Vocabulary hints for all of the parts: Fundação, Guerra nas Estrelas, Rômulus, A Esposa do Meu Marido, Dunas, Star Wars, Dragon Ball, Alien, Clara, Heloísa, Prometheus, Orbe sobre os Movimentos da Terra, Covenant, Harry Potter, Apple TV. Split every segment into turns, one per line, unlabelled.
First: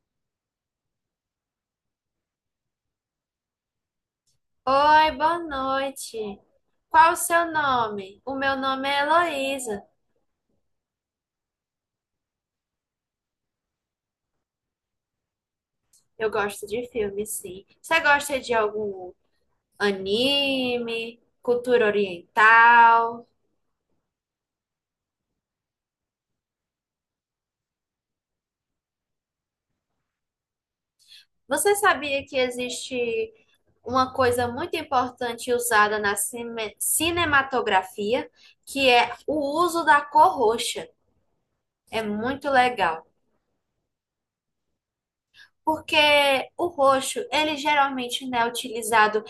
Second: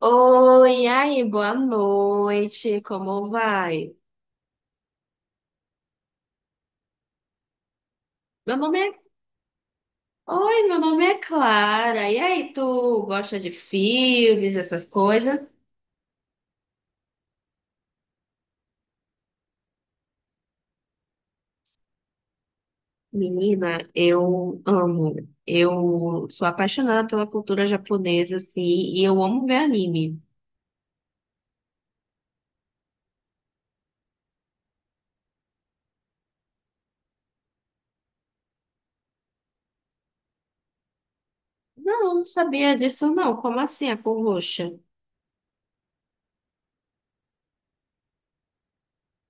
Oi, e aí, boa noite, como vai?
Oi, boa noite. Qual o seu nome? O
Meu
meu
nome
nome
é...
é Heloísa.
Oi, meu nome é Clara. E aí, tu gosta de filmes, essas coisas?
Eu gosto de filme, sim. Você gosta de algum anime, cultura oriental?
Menina, eu amo. Eu sou apaixonada pela cultura japonesa, assim, e eu amo ver anime.
Você sabia que existe uma coisa muito importante usada na cinematografia, que é o uso da cor roxa? É
Não, não
muito
sabia
legal.
disso, não. Como assim, a cor roxa?
Porque o roxo, ele geralmente não é utilizado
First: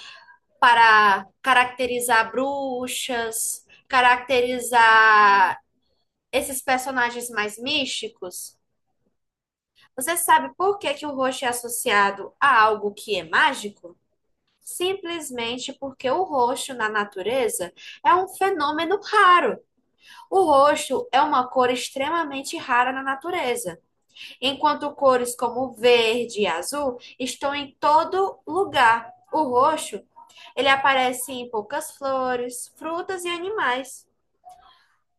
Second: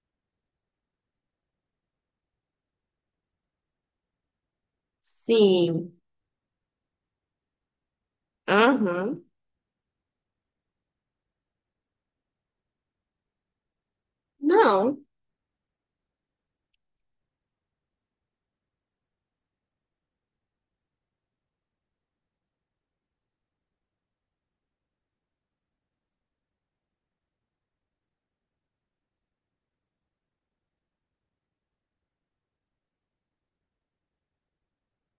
para caracterizar bruxas, caracterizar
Sim.
esses personagens mais místicos.
Aham.
Você sabe por que que o roxo é associado a algo que é mágico?
Não.
Simplesmente porque o roxo na natureza é um fenômeno raro. O roxo é uma cor extremamente rara na natureza, enquanto cores como verde e azul estão em todo lugar. O roxo, ele aparece em poucas flores, frutas e animais.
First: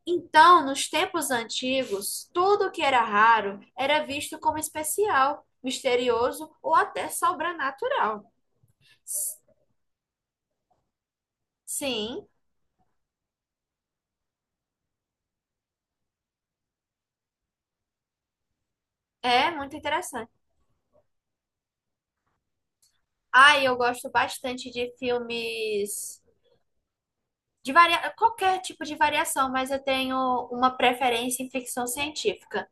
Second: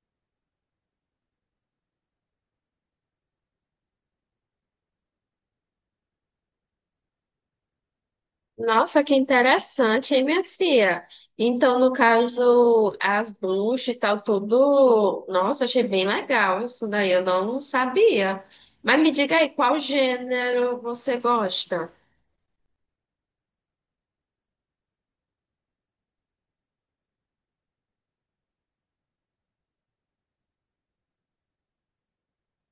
Então, nos tempos antigos, tudo que era raro era visto como especial, misterioso ou até sobrenatural.
Nossa, que interessante, hein, minha filha? Então, no
Sim,
caso, as bruxas e tal, tudo. Nossa, achei bem legal isso daí, eu não sabia. Mas me diga aí,
é muito
qual
interessante.
gênero você gosta?
Ah, e eu gosto bastante de filmes de qualquer tipo de variação, mas eu tenho uma preferência em ficção científica.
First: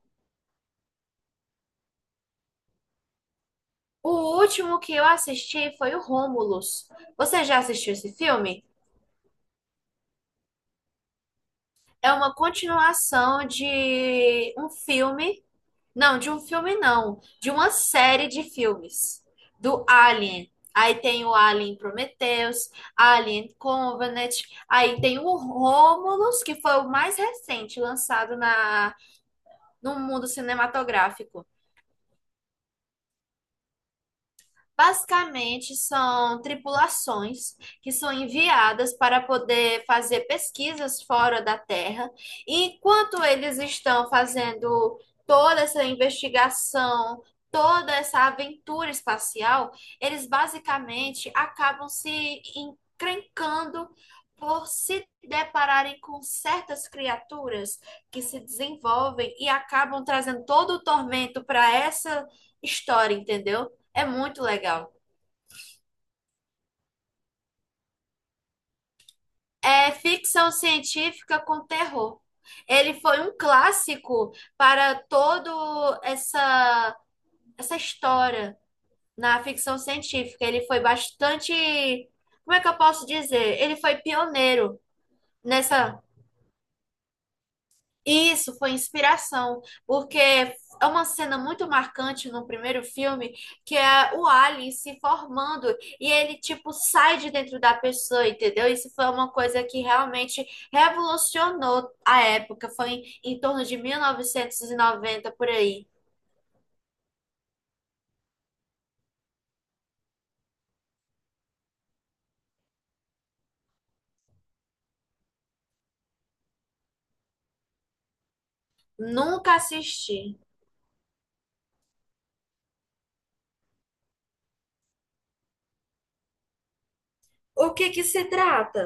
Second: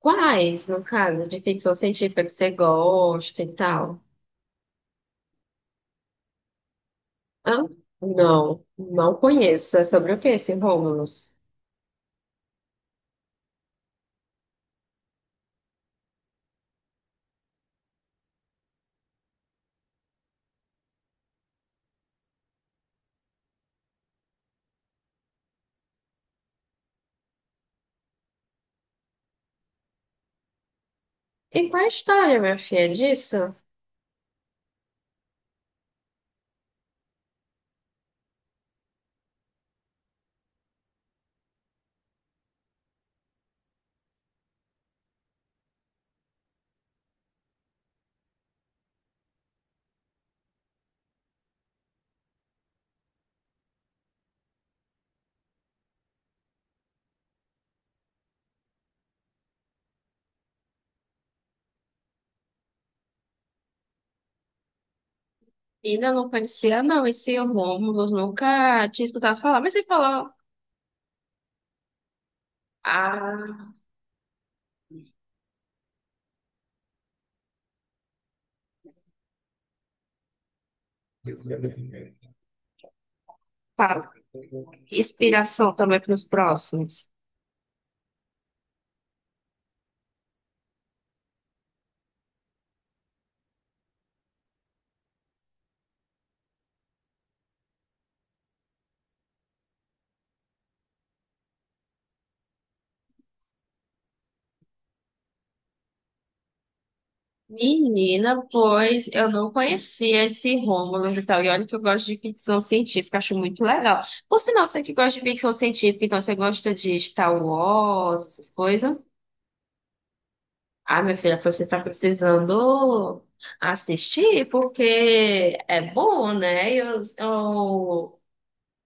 Quais, no caso, de ficção científica que você gosta e tal?
O último que eu assisti foi o Rômulus. Você já
Hã?
assistiu esse
Não,
filme?
não conheço. É sobre o que esse Romulus?
É uma continuação de um filme. Não, de um filme não, de uma série de filmes do Alien. Aí tem o Alien Prometheus, Alien Covenant, aí tem o Rômulus, que foi o mais recente lançado na no mundo cinematográfico.
E qual é a história, minha filha, disso?
Basicamente, são tripulações que são enviadas para poder fazer pesquisas fora da Terra. E enquanto eles estão fazendo toda essa investigação, toda essa aventura espacial, eles basicamente acabam se encrencando por se depararem com certas criaturas que se desenvolvem e acabam trazendo todo o tormento para essa história, entendeu? É muito legal.
Ainda não conhecia, não. Esse Romulus nunca tinha escutado falar. Mas você
É
falou.
ficção científica com terror. Ele foi um
Ah.
clássico para todo essa história na ficção científica. Ele foi bastante, como é que eu posso dizer? Ele foi
Fala.
pioneiro
Inspiração também
nessa.
para os próximos.
Isso foi inspiração, porque é uma cena muito marcante no primeiro filme, que é o Ali se formando e ele tipo sai de dentro da pessoa, entendeu? Isso foi uma coisa que realmente revolucionou a época, foi em torno de 1990 por aí.
Menina, pois eu não conhecia esse Rômulo e tal. E olha que eu gosto de ficção científica, acho muito legal. Por sinal, você que gosta de ficção científica, então você gosta de Star Wars, essas coisas?
Nunca assisti.
Ah, minha filha, você tá precisando assistir, porque é bom, né?
O que que
Eu
se trata?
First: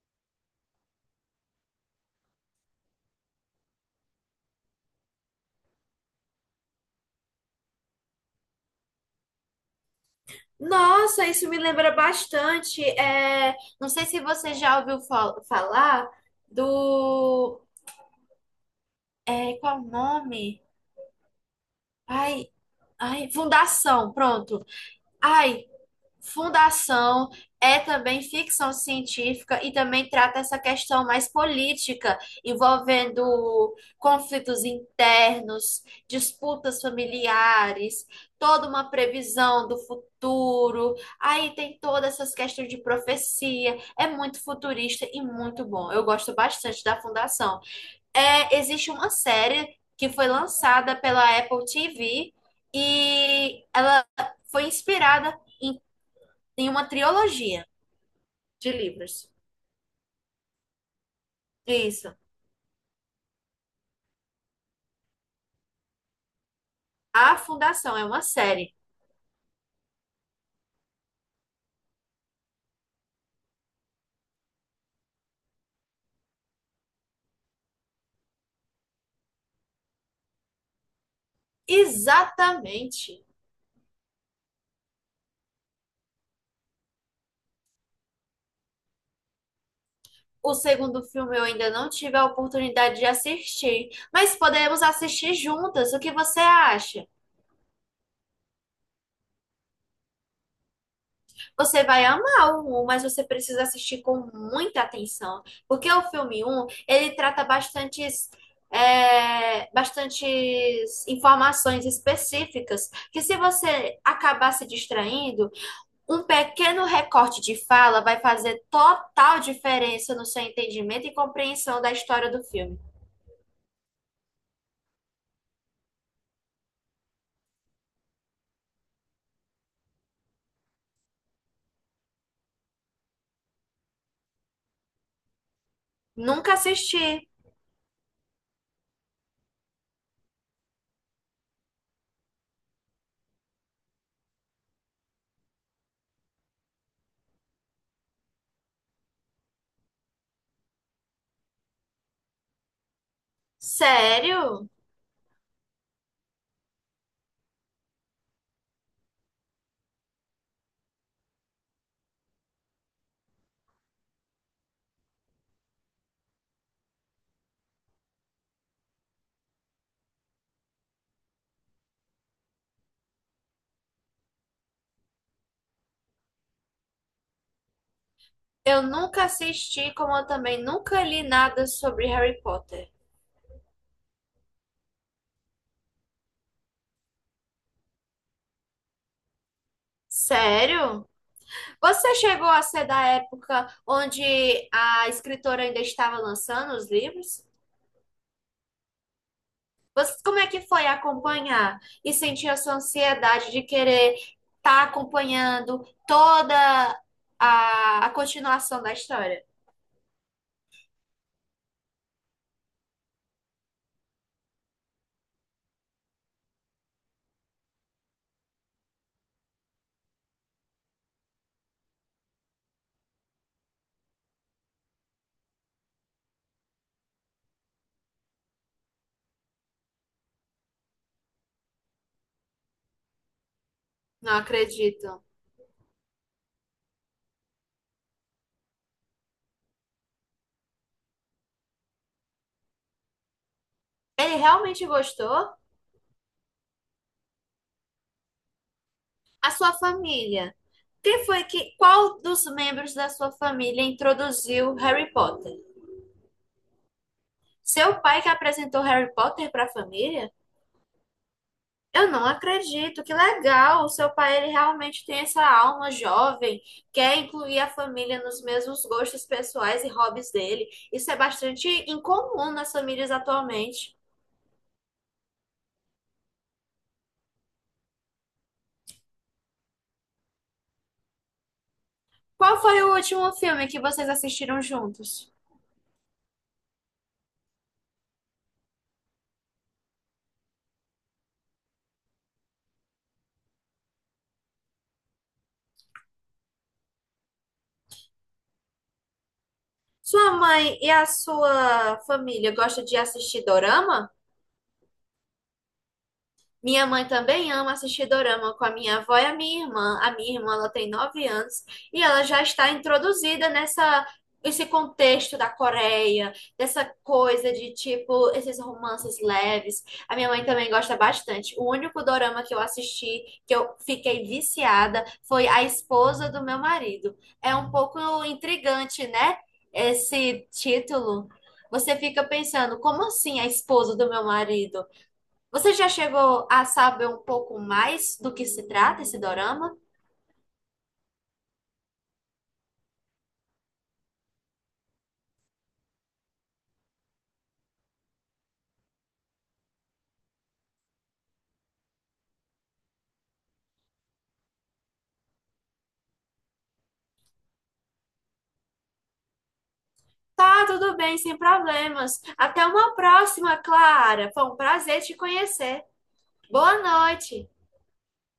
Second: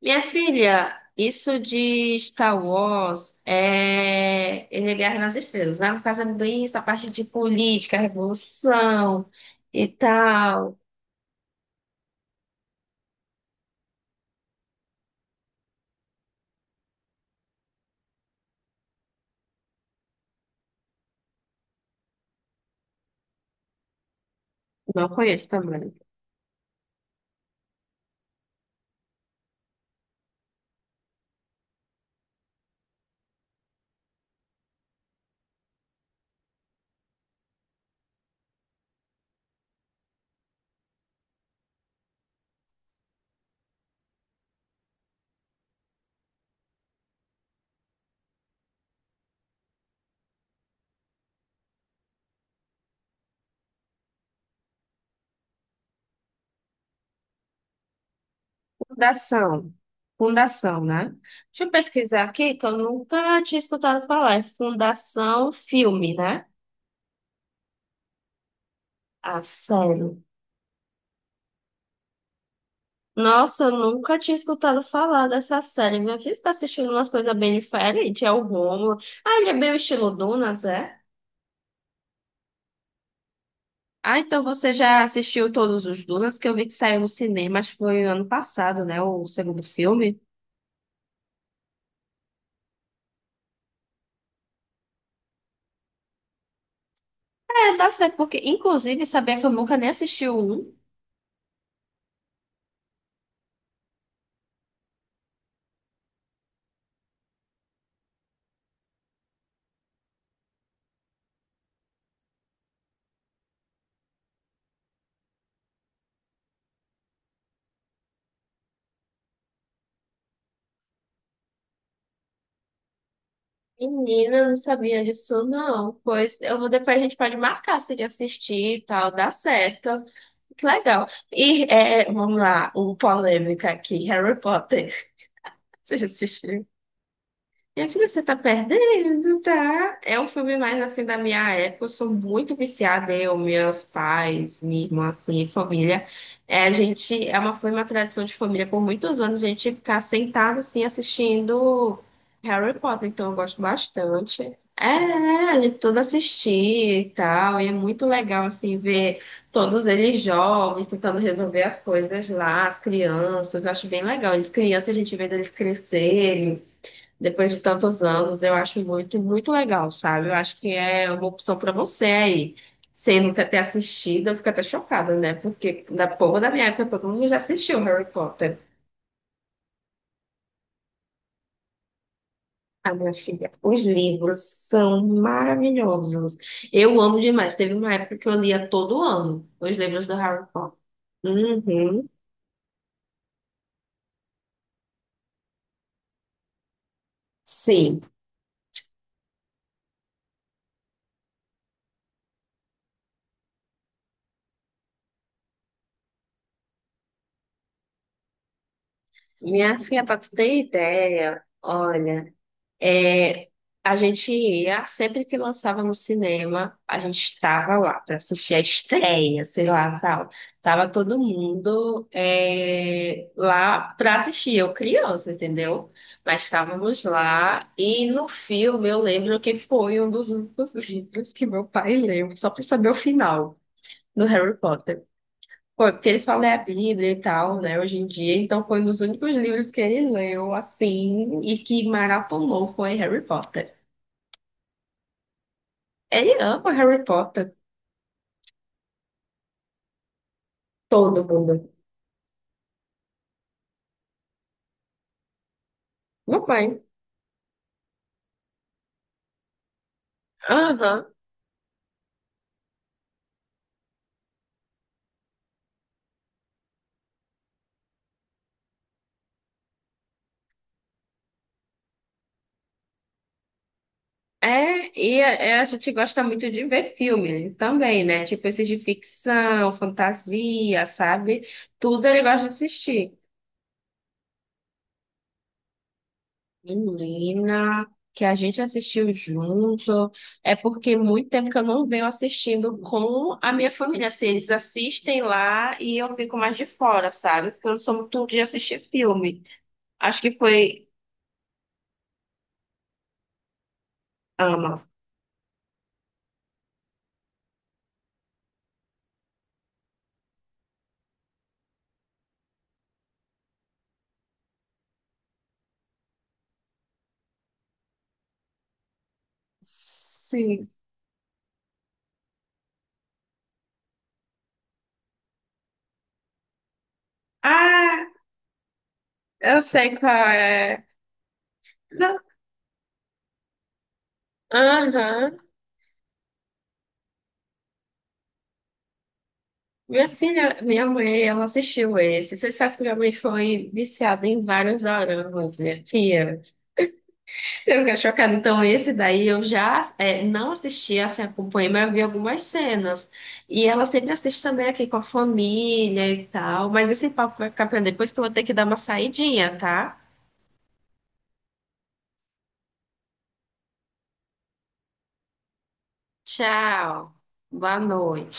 Minha filha, isso de Star Wars é, ele é Guerra nas Estrelas, né? No caso é bem essa parte de política, revolução e tal.
Nossa, isso me lembra bastante. Não sei se você já ouviu falar do qual o nome? Ai, ai, fundação, pronto.
Não conheço
Ai,
também.
fundação é também ficção científica e também trata essa questão mais política, envolvendo conflitos internos, disputas familiares, toda uma previsão do futuro. Aí tem todas essas questões de profecia. É muito futurista e muito bom. Eu gosto bastante da fundação. Existe uma série que foi lançada pela Apple TV e ela foi inspirada em uma trilogia de livros.
Fundação. Fundação, né? Deixa eu
Isso.
pesquisar aqui, que eu nunca tinha escutado falar. É Fundação Filme, né?
A Fundação é uma série.
A série. Nossa, eu nunca tinha escutado falar dessa série. Minha filha está assistindo umas coisas bem diferentes. É o Rômulo. Ah, ele é bem o estilo Dunas, é?
Exatamente.
Ah, então você já assistiu todos os Dunas, que eu vi que saiu no cinema, acho que foi ano passado, né? O segundo filme.
O segundo filme eu ainda não tive a oportunidade de assistir, mas podemos assistir juntas. O que você acha?
É, dá certo, porque inclusive sabia que eu nunca nem assisti o um.
Você vai amar o 1, mas você precisa assistir com muita atenção, porque o filme um, ele trata bastantes, bastantes informações específicas, que se você acabar se distraindo, um pequeno recorte de fala vai fazer total diferença no seu entendimento e compreensão da história do filme.
Menina, eu não sabia disso, não. Pois eu vou, depois a gente pode marcar se de assistir e tal, dá certo. Que legal. E é, vamos lá, o polêmica aqui, Harry Potter. Você já
Nunca
assistiu?
assisti.
Minha filha, você tá perdendo, tá? É um filme mais assim da minha época. Eu sou muito viciada, eu, meus pais, minha irmã, assim, família. É, a gente, é uma, foi uma tradição de família por muitos anos, a gente ficar sentado assim assistindo Harry Potter, então eu gosto bastante.
Sério?
É, é, a gente tudo assistir e tal, e é muito legal assim ver todos eles jovens tentando resolver as coisas lá, as crianças, eu acho bem legal. As crianças, a gente vê eles crescerem depois de tantos anos, eu acho muito, muito legal, sabe? Eu acho que é uma opção para você aí. Sem nunca ter assistido, eu fico até chocada, né? Porque da povo da minha época todo mundo já assistiu Harry Potter.
Eu nunca assisti, como eu também nunca li nada sobre Harry Potter.
A minha filha, os livros são maravilhosos. Eu amo demais. Teve uma época que eu lia todo ano os livros do Harry Potter.
Sério?
Uhum,
Você chegou a ser da época onde a escritora ainda estava lançando os livros?
sim.
Você, como é que foi acompanhar e sentir essa ansiedade de querer estar acompanhando toda a continuação da história?
Minha filha, para tu ter ideia, olha. É, a gente ia, sempre que lançava no cinema, a gente estava lá para assistir a estreia, sei lá, tal. Tava todo mundo é, lá para assistir, eu criança, entendeu? Mas estávamos lá e no filme eu lembro que foi um dos únicos livros que meu pai leu, só para saber o final do
Não
Harry Potter.
acredito.
Foi, porque ele só lê a Bíblia e tal, né, hoje em dia, então foi um dos únicos livros que ele leu, assim, e que maratonou foi Harry Potter.
Ele realmente gostou?
Ele ama Harry Potter.
A sua família?
Todo mundo.
Qual dos membros da sua família introduziu Harry Potter?
Meu pai.
Seu pai que apresentou Harry Potter para a família?
Aham.
Eu não acredito, que legal! O seu pai, ele realmente tem essa alma jovem, quer incluir a família nos mesmos gostos pessoais e hobbies dele. Isso é bastante incomum nas famílias atualmente.
É, e a, é, a gente gosta muito de ver filme também, né? Tipo esses de ficção, fantasia, sabe? Tudo ele gosta de
Qual foi o
assistir.
último filme que vocês assistiram juntos?
Menina, que a gente assistiu junto. É porque muito tempo que eu não venho assistindo com a minha família. Assim, eles assistem lá e eu fico mais de fora, sabe? Porque eu não sou muito de assistir filme. Acho
Sua
que
mãe
foi.
e a sua família gostam de assistir dorama?
Ama.
Minha mãe também ama assistir dorama com a minha avó e a minha irmã. A minha irmã, ela tem 9 anos e ela já está introduzida nessa esse contexto da Coreia, dessa coisa de tipo esses romances leves. A minha mãe
Sim.
também gosta bastante. O único dorama que eu assisti que eu fiquei viciada foi A Esposa do Meu Marido. É um pouco
Ah,
intrigante, né?
eu sei qual
Esse
é.
título. Você
Não.
fica pensando, como assim a esposa do meu marido?
Aham.
Você já chegou a saber um pouco mais do que se trata esse dorama?
Minha filha, minha mãe, ela assistiu esse. Você sabe que minha mãe foi viciada em vários doramas, minha filha. Eu fiquei chocada. Então, esse daí eu já é, não assisti, assim, acompanhei, mas eu vi algumas cenas. E ela sempre assiste também aqui com a família e tal. Mas esse papo vai ficar pra depois que eu vou ter que dar uma saidinha, tá?
Tá, tudo bem, sem problemas. Até uma próxima, Clara. Foi um prazer te conhecer. Boa
Tchau.
noite.
Boa noite.